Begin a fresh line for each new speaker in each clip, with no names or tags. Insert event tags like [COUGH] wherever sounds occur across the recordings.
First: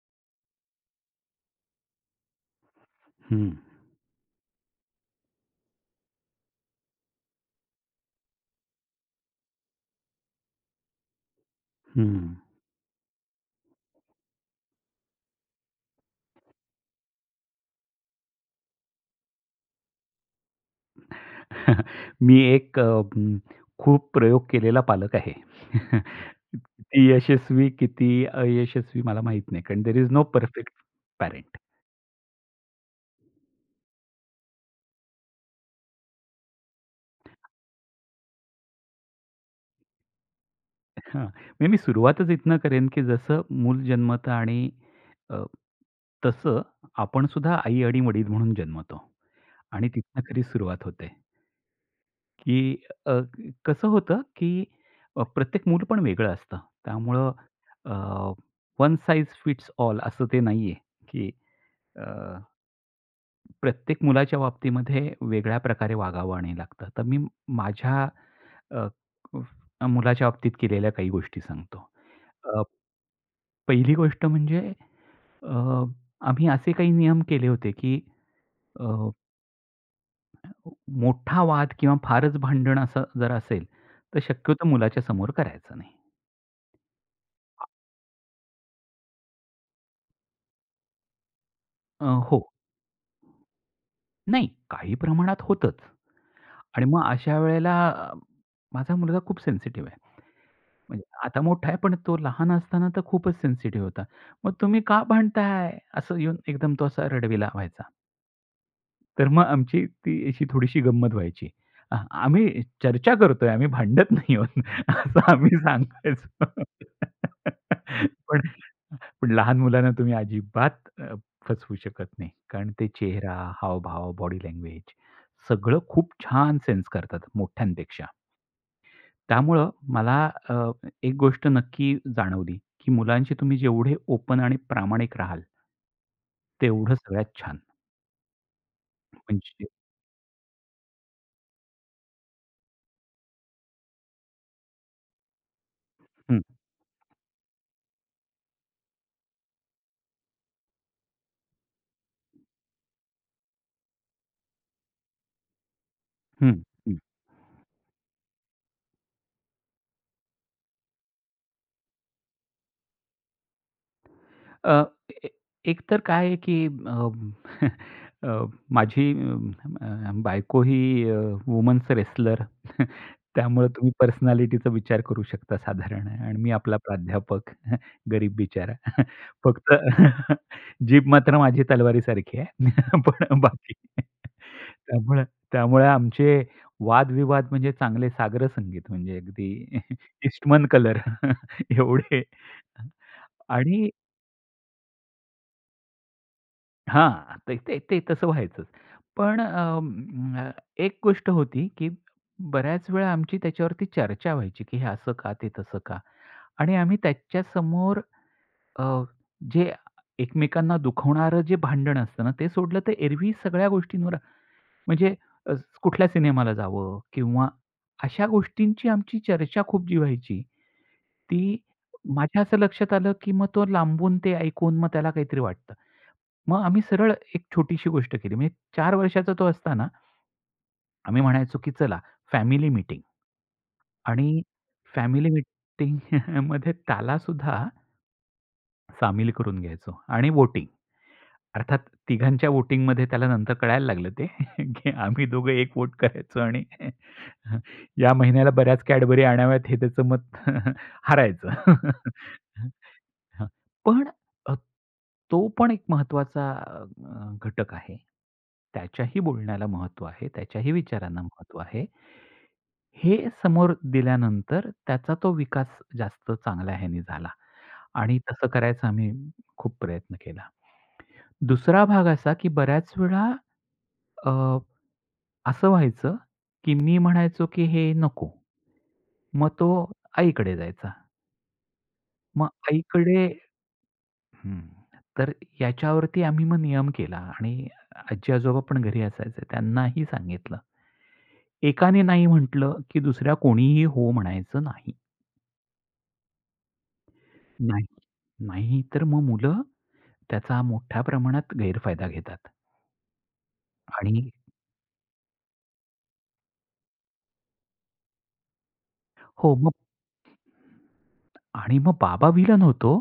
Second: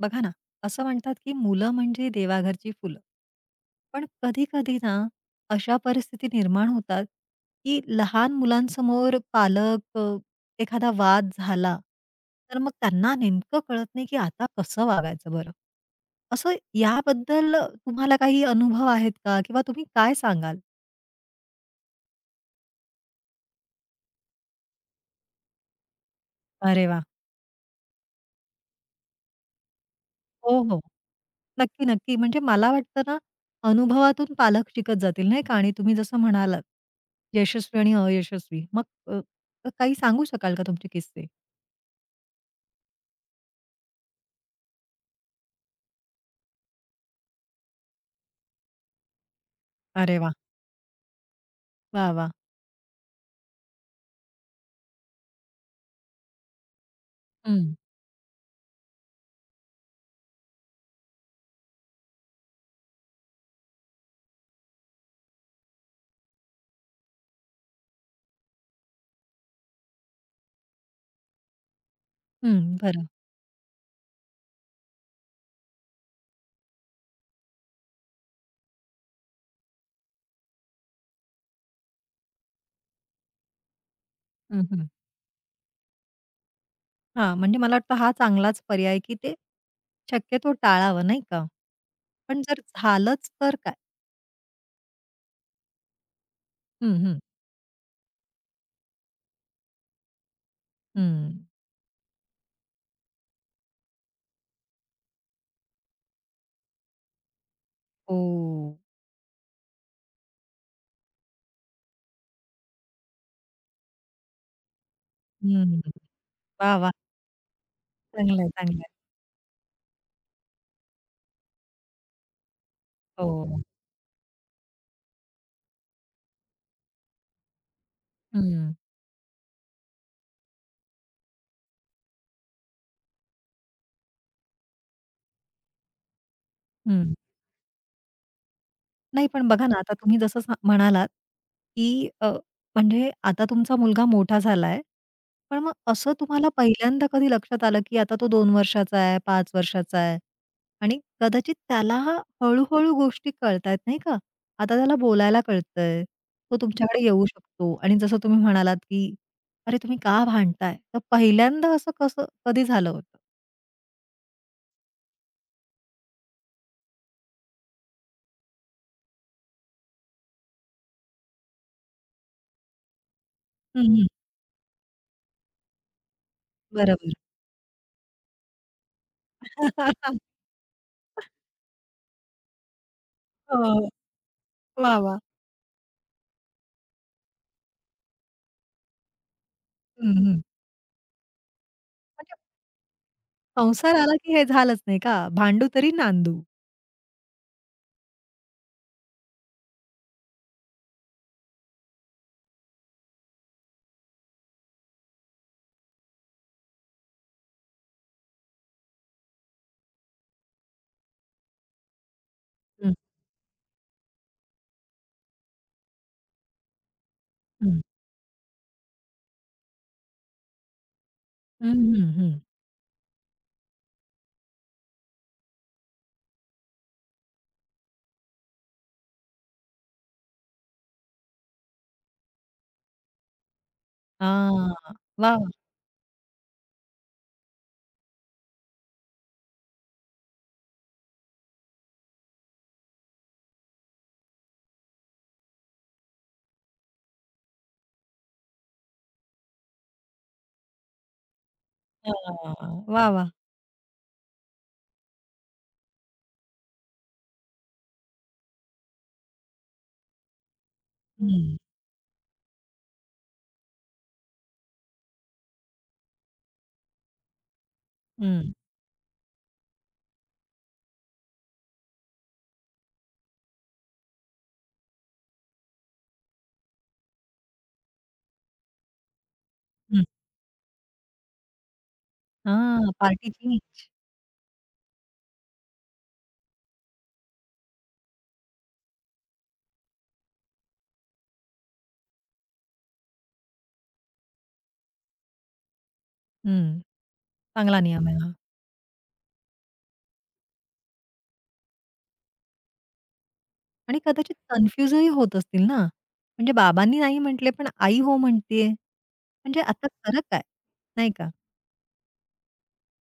बघा ना, असं म्हणतात की "मुलं म्हणजे देवाघरची फुलं."
हं.
पण कधी-कधी ना, अशा परिस्थिती निर्माण होतात, की लहान मुलांसमोर पालक अ, एखादा वाद झाला,
हं.
तर मग त्यांना नेमकं कळत नाही की आता कसं वागायचं बरं. असं याबद्दल तुम्हाला काही अनुभव आहेत का? किंवा तुम्ही काय सांगाल?
[CHUCKLES] मी एक अं, खूप प्रयोग केलेला पालक आहे. [CHUCKLES]
अरे वाह!
यशस्वी किती अयशस्वी मला माहीत नाही. कारण देअर इस नो
हो,
परफेक्ट
हो.
पॅरेंट.
नक्की, नक्की. म्हणजे मला वाटतं ना, अनुभवातून पालक शिकत जातील नाही का. आणि तुम्ही जसं म्हणालात,
[UNINTELLIGIBLE]
यशस्वी आणि अयशस्वी मग अ अ काही सांगू शकाल का तुमचे
हां.
किस्से?
मी नी सुरुवातच इथनं करेन, की जसं मूल जन्मत. आणि अ, तसं आपण सुद्धा आई आणि वडील म्हणून जन्मतो. आणि
अरे
तिथनं
वाह!
खरी सुरुवात होते.
वाह! वाह!
की अ, कसं होतं की अ, प्रत्येक मूलपण वेगळं असतं. त्यामुळं
हं.
अ, वन साइझ फिट्स ऑल असं ते नाही आहे कि अ प्रत्येक मुलाच्या बाबतीमध्ये वेगळ्या प्रकारे वागावं आणि लागतं. तर मी माझ्या अ, व मुलाच्या बाबतीत केलेल्या काही गोष्टी सांगतो. अ
हं, बरं.
पहिली गोष्ट म्हणजे, अ, आम्ही असे काही नियम केले होते, की अ अ, मोठा वाद किंवा फारच भांडण असं जर असेल तर
हं,
शक्यतो
हं.
मुलाच्या समोर करायचं नाही.
हां म्हणजे मला वाटतं हा चांगलाच पर्याय आहे, की ते शक्यतो टाळावं नाही का?
अ, हो.
पण जर झालंच तर काय?
नाही काही प्रमाणात होतंच. आणि
हं,
मग
हं.
अशा वेळेला माझा मुलगा खूप सेन्सिटिव्ह आहे. म्हणजे अ, आता
हं.
मोठा आहे पण तो लहान असताना तर खूपच सेन्सिटिव्ह होता. मग तुम्ही का भांडताय? असं येऊन एकदम तो असा रडविला व्हायचा.
हो.
तर मग आमची ती अशी थोडीशी गंमत व्हायची. अहं, आम्ही चर्चा करतोय आम्ही भांडत नाही आहोत असं आम्ही
हम्म.
सांगायचो.
वाह! वाह!
[LAUGHS] पण
चांगलंय. चांगलंय.
लहान मुलांना तुम्ही अजिबात अ, फसवू शकत नाही कारण ते चेहरा,
हो.
हावभाव, बॉडी लँग्वेज सगळं खूप छान सेन्स करतात मोठ्यांपेक्षा.
हं.
त्यामुळं मला अ, एक गोष्ट नक्की जाणवली, की मुलांशी तुम्ही जेवढे ओपन आणि प्रामाणिक राहाल तेवढं
हं.
सगळ्यात छान.
नाही पण
म्हणजे
बघा ना आता तुम्ही जसं सा म्हणालात, की अ, म्हणजे आता तुमचा मुलगा मोठा झालाय. पण मग असं
हं.
तुम्हाला पहिल्यांदा कधी लक्षात आलं, की आता तो 2 वर्षाचा आहे, 5 वर्षाचा आहे आणि कदाचित त्याला हळूहळू गोष्टी कळतायेत नाही का? आता त्याला बोलायला कळतंय. तो
हं, हं.
तुमच्याकडे येऊ शकतो आणि जसं तुम्ही म्हणालात की "अरे, तुम्ही का भांडताय?" तर पहिल्यांदा असं कसं कधी झालं होतं?
अ, एक तर काय आहे, की अ, अ, [CHUCKLES] माझी अ, बायको ही वुमन्स रेसलर. [CHUCKLES] त्यामुळे
हं,
तुम्ही
हं.
पर्सनॅलिटीचा विचार करू शकता साधारण आणि मी आपला
बरोबर.
प्राध्यापक गरीब बिचारा. [CHUCKLES] फक्त जीभ
[LAUGHS]
मात्र माझी तलवारीसारखी आहे. पण
अ,
बाकी
वाह! वाह!
त्यामुळे त्यामुळे आमचे वादविवाद म्हणजे चांगले साग्रसंगीत म्हणजे अगदी [CHUCKLES]
हं, हं.
ईस्टमन कलर एवढे
म्हणजे
आणि
संसार आला की हे झालंच नाही का? भांडू तरी नांदू.
हां. ते ते ते तसं व्हायचं. पण अ, एक गोष्ट होती, की बऱ्याच वेळा आमची त्याच्यावरती चर्चा व्हायची, की हे असं का, ते तसं का. आणि आम्ही त्याच्यासमोर अ, जे एकमेकांना दुखवणारं जे भांडण असतं ना ते सोडलं तर
हं.
एरव्ही सगळ्या गोष्टींवर म्हणजे कुठल्या सिनेमाला जावं किंवा
हं.
अशा गोष्टींची आमची चर्चा खूप जी व्हायची. ती
हं, हं, हं.
माझ्या असं लक्षात आलं, की मग तो लांबून ते ऐकून मग त्याला काहीतरी वाटतं. मग आम्ही सरळ एक छोटीशी गोष्ट केली. म्हणजे 4 वर्षाचा तो असताना आम्ही म्हणायचो, की चला फॅमिली मीटिंग. आणि
हां.
फॅमिली
वाह!
मीटिंग [CHUCKLES] मध्ये त्याला सुद्धा सामील करून घ्यायचो आणि वोटिंग. अर्थात तिघांच्या वोटिंगमध्ये त्याला नंतर कळायला लागलं ते की आम्ही दोघं एक वोट करायचो आणि या महिन्याला बऱ्याच Cadbury आणाव्यात हे त्याचं मत [CHUCKLES] हरायचं.
वाह! वाह! वाह!
पण तो पण एक महत्त्वाचा अ, घटक आहे. त्याच्याही बोलण्याला महत्त्व आहे. त्याच्याही विचारांना महत्त्व
हं.
आहे. हे समोर दिल्यानंतर त्याचा तो विकास जास्त चांगल्या ह्याने झाला. आणि तसं
हं.
करायचा आम्ही खूप प्रयत्न केला. दुसरा भाग असा, की बऱ्याच वेळा अ, असं व्हायचं, की मी म्हणायचो की हे नको मग तो
हं.
आईकडे जायचा. मग
हां,
आईकडे
पार्टी चेंज.
हं, तर याच्यावरती आम्ही मग नियम केला आणि आजी-आजोबा पण घरी असायचे त्यांनाही सांगितलं. 1ने नाही म्हटलं, की दुसऱ्या कोणीही हो म्हणायचं नाही.
हं. चांगला
नाही,
नियम आहे हा.
नाही. तर मग मुलं त्याचा मोठ्या प्रमाणात गैरफायदा घेतात.
आणि
आणि
कदाचित कन्फ्युज ही होत असतील ना? म्हणजे बाबांनी नाही म्हटलं पण आई हो म्हणते आहे.
हो
म्हणजे
मग.
आता खरं काय? नाही का?
आणि मग बाबा विलन होतो.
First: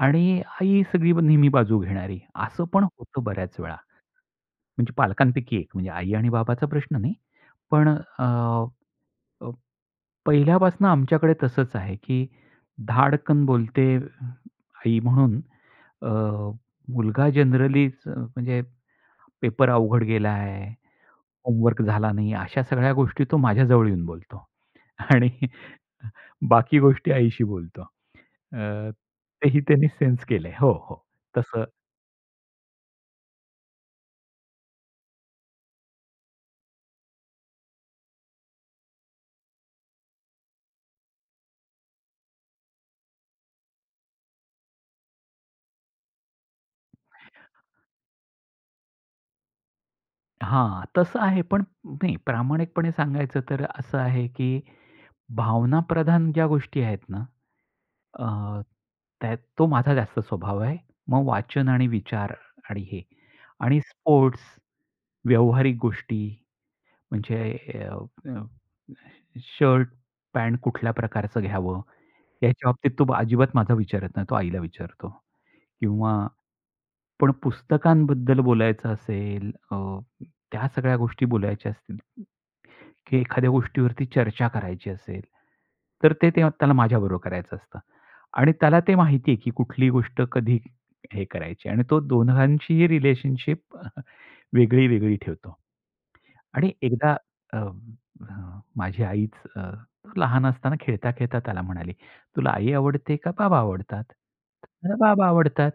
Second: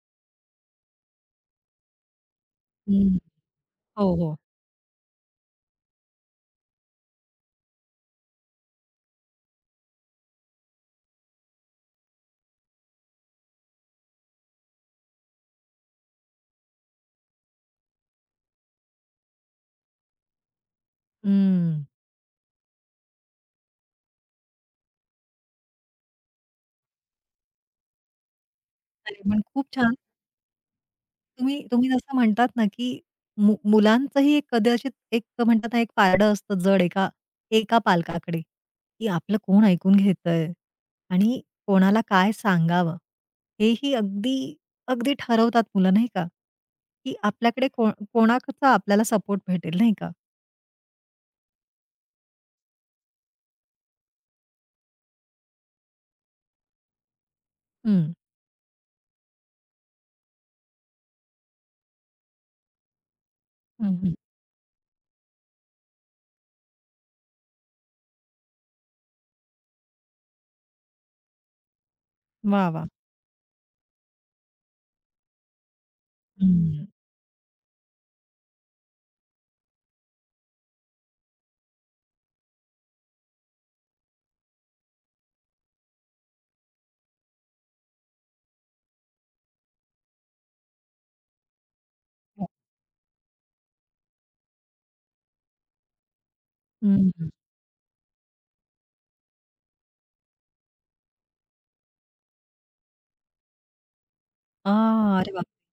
आणि आई सगळी मग नेहमी बाजू घेणारी. असं पण
हं.
होतं बऱ्याच वेळा.
हो. हो.
म्हणजे पालकांपैकी एक म्हणजे आई आणि बाबाचा प्रश्न नाही. पण अ, अ, पहिल्यापासून आमच्याकडे तसंच आहे की धाडकन बोलते आई म्हणून अ, मुलगा जनरली म्हणजे पेपर अवघड गेला आहे होमवर्क
हम्म.
झाला नाही, अशा सगळ्या गोष्टी तो माझ्याजवळ येऊन बोलतो. आणि बाकी गोष्टी आईशी बोलतो. अ,
अरे पण
तेही
खूप
त्यांनी
छान.
सेन्स केलंय. हो, हो.
तुम्ही
तसं.
तुम्ही जसं म्हणतात ना, की मुल मुलांचंही कदाचित एक म्हणतात ना, एक पारडं असतं जड एका एका पालकाकडे, की आपलं कोण ऐकून घेतंय आणि कोणाला काय सांगावं? हे ही अगदी अगदी ठरवतात मुलं, नाही का? की आपल्याकडे कोण कोणाचा आपल्याला सपोर्ट भेटेल? नाही का.
हां, तसं आहे. पण मी प्रामाणिकपणे सांगायचं तर असं आहे की भावनाप्रधान ज्या गोष्टी आहेत ना,
हं.
अ, त्यात तो माझा जास्त स्वभाव आहे. मग वाचन आणि विचार आणि हे. आणि
हं, हं.
स्पोर्ट्स, व्यावहारिक गोष्टी म्हणजे अ अ शर्ट, पॅन्ट कुठल्या प्रकारचं घ्यावं,
वाह,
याच्या
वाह!
बाबतीत तो अजिबात माझं विचारत नाही, तो आईला विचारतो. किंवा
हं.
पण पुस्तकांबद्दल बोलायचं असेल, अ, त्या सगळ्या गोष्टी बोलायच्या असतील. की एखाद्या गोष्टीवरती चर्चा करायची असेल, तर ते, ते त्याला माझ्याबरोबर करायचं असतं. आणि त्याला ते माहिती आहे की कुठली गोष्ट कधी हे करायची आणि तो
हो.
दोघांचीही रिलेशनशिप वेगळी-वेगळी ठेवतो. आणि
हं,
एकदा
हं.
अ, अ, माझी आईच अ, लहान असताना खेळता-खेळता त्याला म्हणाली, "तुला आई आवडते का बाबा आवडतात?" म्हणे
हां,
"बाबा
अरे बापरे!
आवडतात."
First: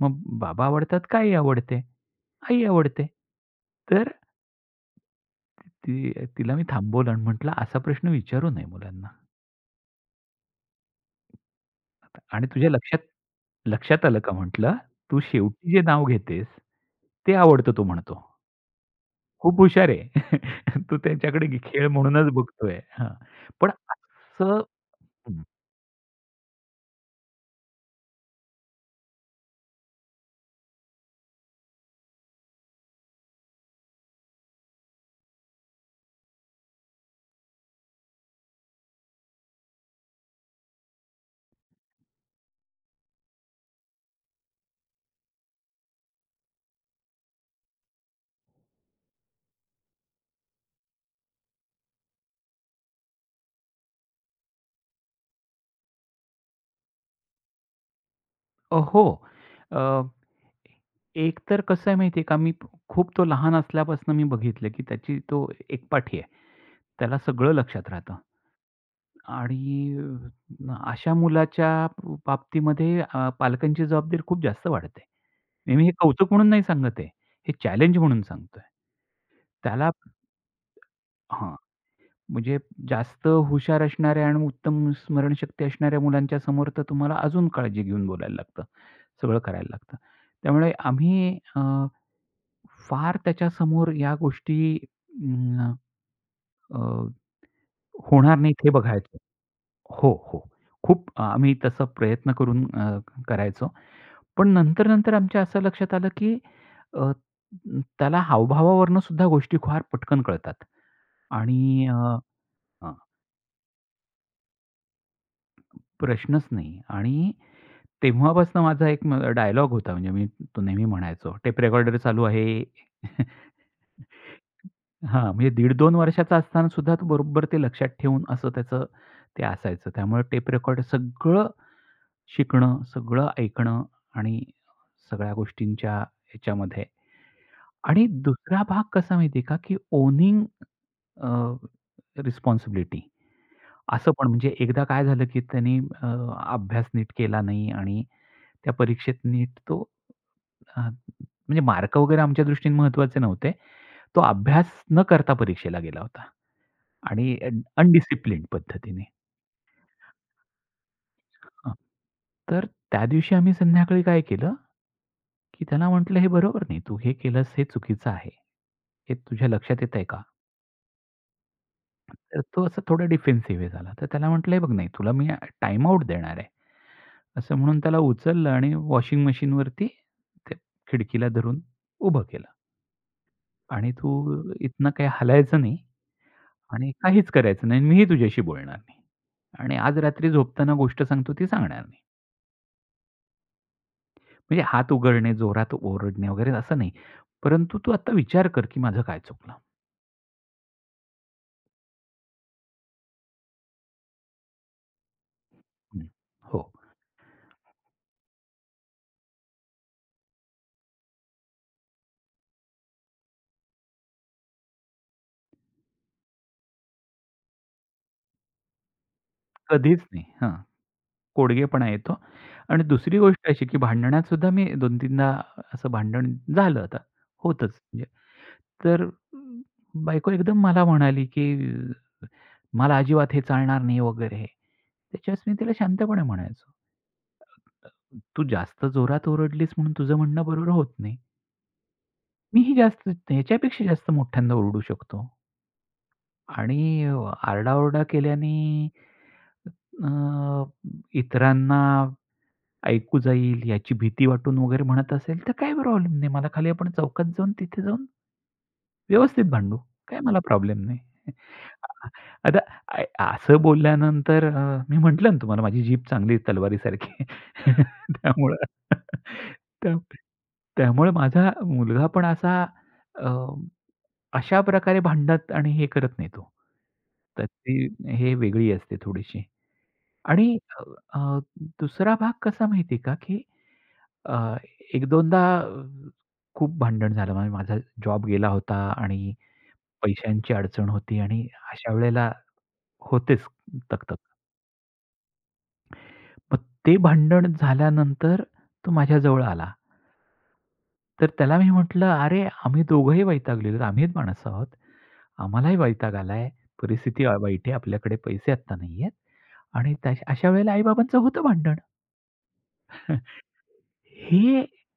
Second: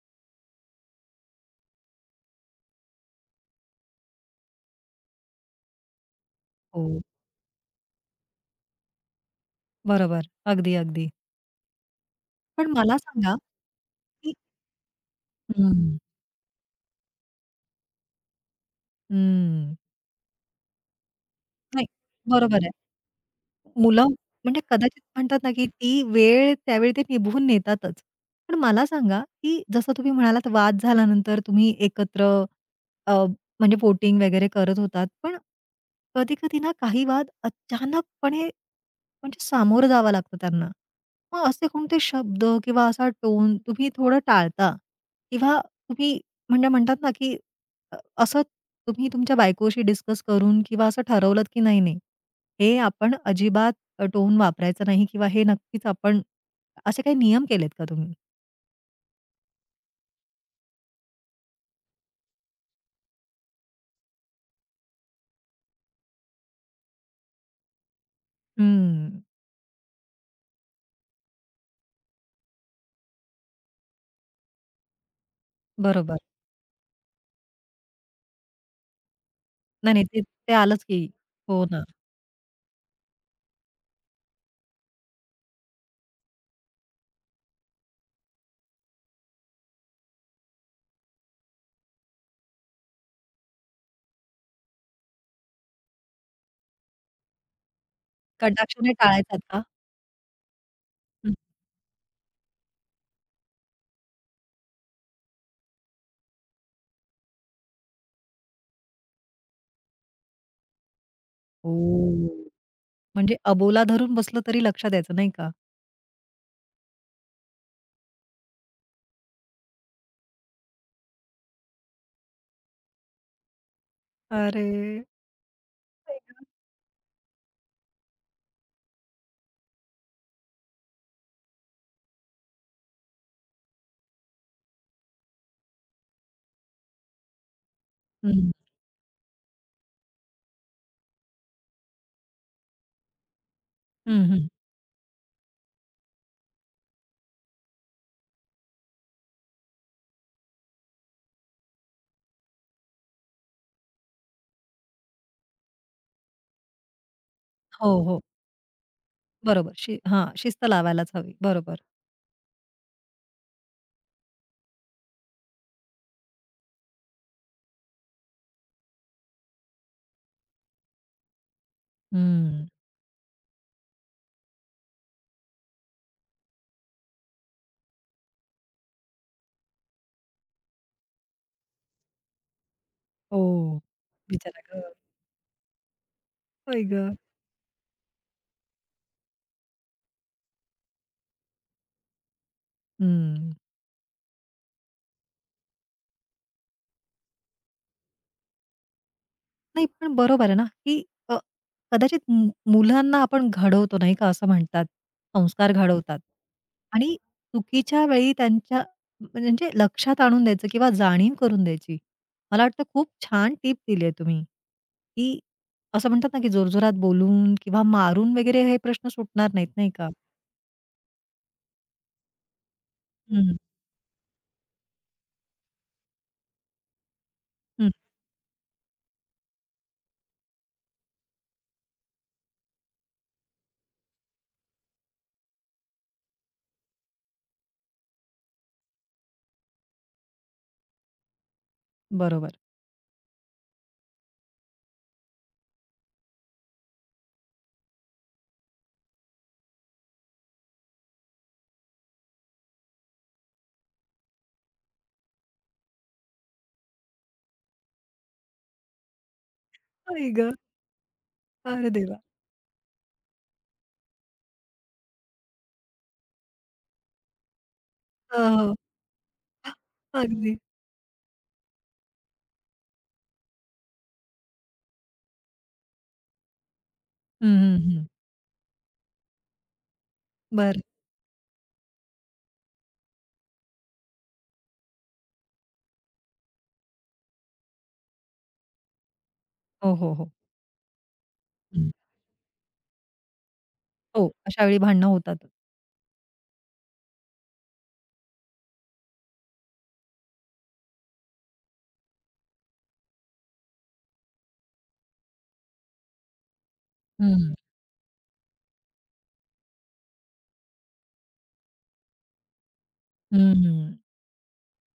मग "बाबा आवडतात का आई आवडते?" "आई आवडते." तर, ती तिला मी
हो.
थांबवलं आणि म्हटलं, "असा प्रश्न विचारू नये मुलांना."
बरोबर, अगदी, अगदी.
आणि तुझ्या
पण मला
लक्षात
सांगा,
लक्षात आलं का?
की
म्हटलं. "तू शेवटी जे
हं.
नाव घेतेस ते आवडतं," तो म्हणतो. खूप
हम्म.
हुशार आहे. [CHUCKLES] तो त्यांच्याकडे
नाही
खेळ म्हणूनच
बरोबर आहे.
बघतोय हं. पण
मुलं
असं
म्हणजे कदाचित म्हणतात
हं.
ना, की ती वेळ त्यावेळी ते निभवून नेतातच. पण मला सांगा, की जसं तुम्ही म्हणालात वाद झाल्यानंतर तुम्ही एकत्र अ, म्हणजे पोटिंग वगैरे करत होतात. पण कधी-कधी ना काही वाद अचानकपणे, म्हणजे सामोरं जावं लागतो त्यांना. मग असे कोणते शब्द किंवा असा टोन तुम्ही थोडं टाळता. किंवा तुम्ही म्हणजे म्हणतात ना, की अ, असं तुम्ही तुमच्या बायकोशी डिस्कस करून किंवा असं ठरवलंत, की नाही नाही हे आपण अजिबात अ, टोन वापरायचं नाही किंवा हे नक्कीच आपण, असे काही नियम केलेत का तुम्ही?
अ, हो. अ, एक तर कसं आहे माहिती आहे का? मी खूप तो लहान असल्यापासून मी बघितलं, की त्याची तो एकपाठी आहे. त्याला सगळं लक्षात राहतं.
हम्म.
आणि अ, अशा मुलाच्या ब बाबतीमध्ये अ, पालकांची जबाबदारी खूप जास्त वाढते. मी हे
बरोबर.
कौतुक म्हणून नाही सांगत आहे. हे चॅलेंज म्हणून सांगतोय. त्याला
नाही, नाही ते, ते आलंच की.
...हं.
हो ना.
म्हणजे जास्त हुशार असणाऱ्या आणि उत्तम स्मरणशक्ती असणाऱ्या मुलांच्या समोर तर तुम्हाला अजून काळजी घेऊन बोलायला लागतं. सगळं करायला लागतं. त्यामुळे आम्ही अ, फार त्याच्यासमोर या गोष्टी अं, अ, होणार नाहीत हे
कटाक्षाने
बघायचं
टाळायतात का?
हो हो खूप
हं.
आम्ही तसा प्रयत्न करून अ, करायचो. पण नंतर नंतर आमच्या असं लक्षात आलं, की अ, त्याला हावभावावरून सुद्धा गोष्टी फार पटकन कळतात. आणि अ,
हो.
हं.
म्हणजे अबोला धरून बसलं, तरी लक्षात यायचं नाही का?
प्रश्नच नाही. आणि तेव्हापासून माझा एक म अ, डायलॉग होता. म्हणजे मी तो नेहमी म्हणायचो. "टेप रेकॉर्डर चालू आहे." [CHUCKLES]
अरे!
हां म्हणजे दीड-दोन वर्षाचा
[UNINTELLIGIBLE]
असताना सुद्धा तो बरोबर ते लक्षात ठेवून असं त्याचं ते असायचं. त्यामुळे टेप रेकॉर्डर सगळं शिकणं, सगळं ऐकणं आणि सगळ्या गोष्टींच्या ह्याच्यामध्ये. आणि
हं.
दुसरा भाग कसा माहितीये का? की ओनिंग अ, रिस्पॉन्सिबिलिटी, असं
हं,
पण
हं.
म्हणजे. एकदा काय झालं, की त्यांनी अ, अभ्यास नीट केला नाही आणि त्या परीक्षेत नीट तो अ, म्हणजे मार्क वगैरे आमच्या दृष्टीने महत्त्वाचे नव्हते. तो अभ्यास न करता परीक्षेला गेला होता. आणि अ,
हो, हो.
अनडिसिप्लिंड पद्धतीने.
बरोबर शि हां, शिस्त लावायलाच हवी.
हां.
बरोबर.
तर त्या दिवशी आम्ही संध्याकाळी काय केलं, की त्याला म्हटलं "हे बरोबर नाही. तू हे केलंस, हे चुकीचं आहे. हे तुझ्या लक्षात येतंय का?" तर तो
हं.
असा थोडा डिफेन्सिव्ह झाला. तर त्याला म्हटलं "हे बघ तुला मी टाईम आउट देणार आहे." असं म्हणून त्याला उचललं आणि वॉशिंग मशीन वरती त्या खिडकीला धरून उभं केलं.
हो,
आणि तू
बिचारा
इथनं
गं.
काही हलायचं नाही
आई
आणि
गं.
काहीच करायचं नाही आणि मीही तुझ्याशी बोलणार नाही. आणि आज रात्री झोपताना गोष्ट सांगतो ती सांगणार नाही.
हं.
म्हणजे हात उगारणे, जोरात ओरडणे वगैरे असं नाही. परंतु "तू आता विचार कर, की माझं काय चुकलं."
नाही पण बरोबर आहे ना, की अ, कदाचित मु मुलांना आपण घडवतो, नाही का असं म्हणतात, संस्कार
हं,
घडवतात
हो.
आणि चुकीच्या वेळी त्यांच्या त्यांच्या लक्षात आणून द्यायचं किंवा जाणीव करून द्यायची. मला वाटतं खूप छान टिप दिली आहे तुम्ही, की असं म्हणतात ना, की जोरजोरात बोलून किंवा मारून वगैरे हे प्रश्न सुटणार नाहीत, नाही
कधीच
का?
नाही हां. कोडगेपणा येतो आणि दुसरी गोष्ट
हं.
अशी, की भांडणात सुद्धा मी 2-3दा असं भांडण झालं, आता होतच.
हं.
तर बायको एकदम मला म्हणाली, "की मला अजिबात हे चालणार नाही," वगैरे. त्याच्यावर मी तिला शांतपणे म्हणायचो. "तू जास्त जोरात ओरडलीस म्हणून तुझं म्हणणं बरोबर होत नाही."
बरोबर.
मी ही जास्त, ह्याच्यापेक्षा जास्त मोठ्यांदा ओरडू शकतो. आणि अ, आरडाओरडा केल्याने, अ इतरांना ऐकू जाईल याची भीती वाटून वगैरे म्हणत असेल, तर काही प्रॉब्लेम नाही मला, खाली आपण चौकात जाऊन तिथे जाऊन, व्यवस्थित भांडू, काही
आई
मला
गं!
प्रॉब्लेम नाही.
अरे
[CHUCKLES]
देवा!
आता अ, असं बोलल्यानंतर अ, मी म्हटलं ना तुम्हाला माझी जीभ चांगली आहे, तलवारीसारखी,
अ,
त्यामुळं
हो. अगदी.
त्यामुळे माझा मुलगा पण असा अ, अशाप्रकारे भांडत आणि हे करत नाही, तो. तर
हं,
ती
हं, हं.
हे वेगळी असते थोडीशी. आणि
बरं.
अ, दुसरा भाग कसा माहितीये का, की अ, 1-2दा खूप भांडण झालं. माझा जॉब गेला होता आणि
हो, हो, हो.
पैशांची अडचण होती आणि
हं.
अशा वेळेला होतेच तक-तक.
हो, अशावेळी भांडणं होतात.
मग ते भांडण झाल्यानंतर, तो माझ्याजवळ आला. तर त्याला मी म्हटलं, "अरे आम्ही दोघंही वैतागलेलोत. आम्हीच माणसं आहोत, आम्हालाही वैताग आलाय. परिस्थिती
हं.
वाईट आहे, आपल्याकडे पैसे आता नाहीयेत आणि अशा वेळेला आई-बाबांचं होतं भांडण." [CHUCKLES]
हम्म.
हे अ,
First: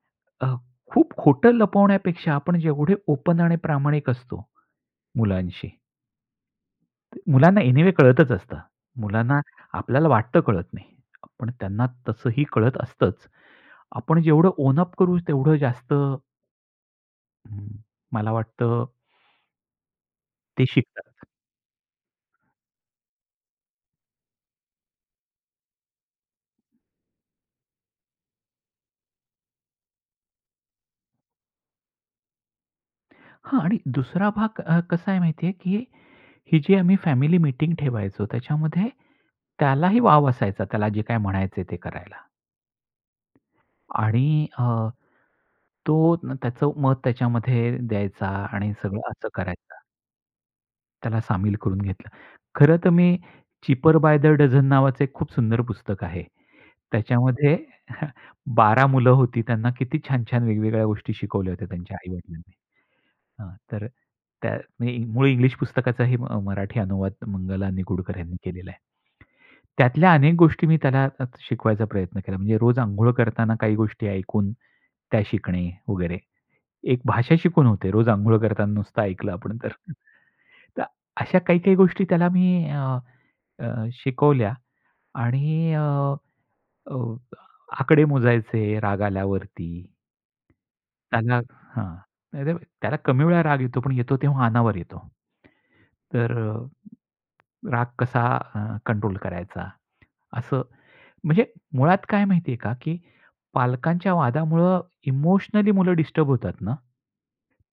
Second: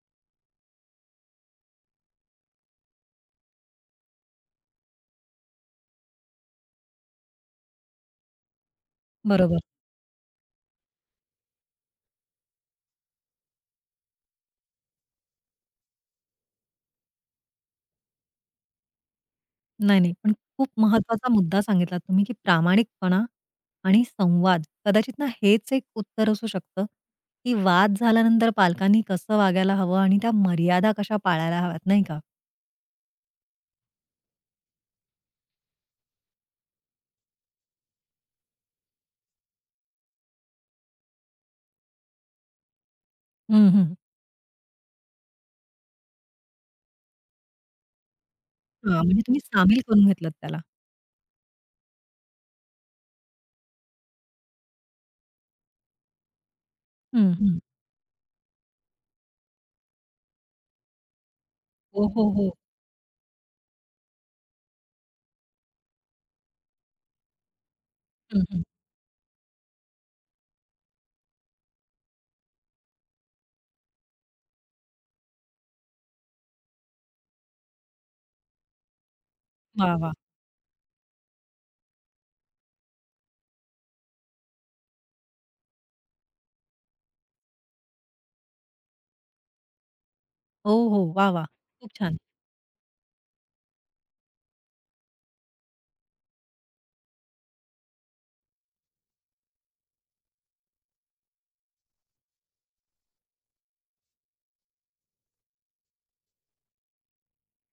खूप खोटं लपवण्यापेक्षा, आपण जेवढे ओपन आणि प्रामाणिक असतो मुलांशी. मुलांना एनीवे कळतच असतं, मुलांना
बरोबर.
आपल्याला वाटतं कळत नाही, पण त्यांना तसंही कळत असतंच. आपण जेवढं ओन अप करू, तेवढं जास्त मला वाटतं
नाही, नाही. पण
ते
खूप
शिकतात.
महत्वाचा मुद्दा सांगितलात तुम्ही की प्रामाणिकपणा आणि संवाद कदाचित ना, हेच एक उत्तर असू शकतं, की वाद झाल्यानंतर पालकांनी कसं वागायला हवं आणि त्या मर्यादा कशा पाळायला हव्यात नाही का.
हां. आणि दुसरा भाग अ, कसा आहे माहिती आहे, की ही जी आम्ही फॅमिली मीटिंग ठेवायचो त्याच्यामध्ये, त्यालाही वाव असायचा त्याला जे काही म्हणायच आहे, ते करायला.
हं, हं.
आणि अ, तो त्याचं मत त्याच्यामध्ये द्यायचा आणि
अ,
सगळं
म्हणजे
असं
तुम्ही सामील
करायचा.
करून घेतलात त्याला.
त्याला सामील करून घेतलं. खरंतर मी "चिपर बाय द डजन" नावाचं एक खूप सुंदर पुस्तक आहे.
हं,
त्याच्यामध्ये
हं.
[CHUCKLES] 12 मुलं होती. त्यांना किती छान-छान वेगवेगळ्या गोष्टी शिकवल्या होत्या त्यांच्या
हो,
आई
हो,
वडिलांनी.
हो.
हां, तर त्या मूळ इंग्लिश पुस्तकाचाही मराठी अनुवाद मंगला निगुडकर यांनी
हं, हं.
केलेला आहे. त्यातल्या अनेक गोष्टी मी त्यांना शिकवायचा प्रयत्न केला. म्हणजे रोज अंघोळ करताना काही गोष्टी ऐकून, त्या शिकणे वगैरे. एक भाषा शिकून होते रोज अंघोळ करताना नुसतं ऐकलं आपण तर.
वाह, वाह!
तर अशा काही काही गोष्टी त्याला मी अ, अ, शिकवल्या आणि अ, अ, आकडे मोजायचे राग आल्यावरती.
हो, हो. वाह,
त्याला
वाह. खूप
हां.
छान.
त्याला कमी वेळा राग येतो पण येतो तेव्हा अनावर येतो. तर राग कसा कंट्रोल करायचा, असं म्हणजे मुळात काय माहिती आहे का? की पालकांच्या वादामुळं इमोशनली मुलं डिस्टर्ब होतात ना,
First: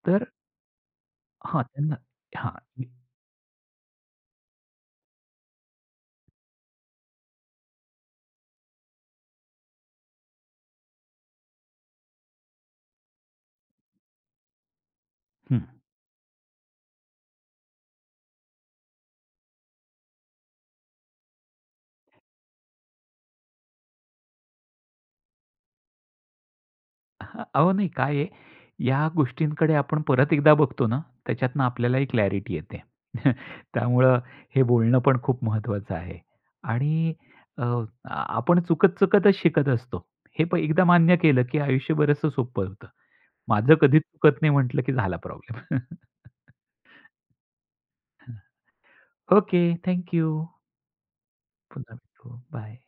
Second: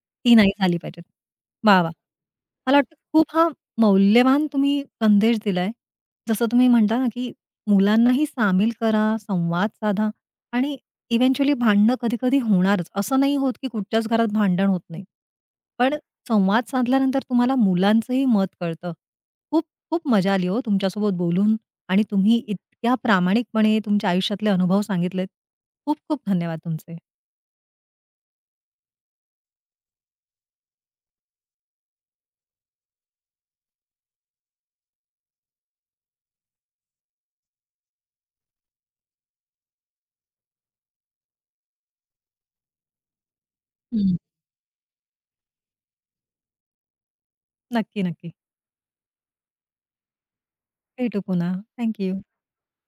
तर
ती नाही झाली पाहिजे.
हां,
वाह, वाह!
त्यांना हां.
मला वाटतं,
[UNINTELLIGIBLE]
खूप हा मौल्यवान तुम्ही संदेश दिला आहे. जसं तुम्ही म्हणता ना की मुलांनाही सामील करा, संवाद साधा आणि इव्हेंच्युअली भांडणं कधी-कधी होणारच .असं नाही होत की कुठच्याच घरात भांडण होत नाही.
हं
पण संवाद साधल्यानंतर तुम्हाला मुलांचंही मत कळतं. खूप खूप मजा आली हो तुमच्यासोबत बोलून आणि तुम्ही इतक्या प्रामाणिकपणे तुमच्या आयुष्यातले अनुभव सांगितलेत. खूप खूप धन्यवाद तुमचे.
अह, अहो नाही काय आहे, या गोष्टींकडे आपण परत एकदा बघतो ना त्याच्यातून आपल्यालाही क्लॅरिटी येते. [CHUCKLES] त्यामुळे हे बोलणं पण खूप महत्वाचं आहे आणि अ, आ आपण चुकत चुकतच शिकत असतो हे प एकदा मान्य केलं की आयुष्य बरच सोपं होतं. माझं कधीच
हं.
चुकत नाही म्हटलं की झाला प्रॉब्लेम. [CHUCKLES] हं,
नक्की, नक्की.
Okay, thank you.
भेटू पुन्हा,
पुन्हा
थँक यू.
भेटू, बाय.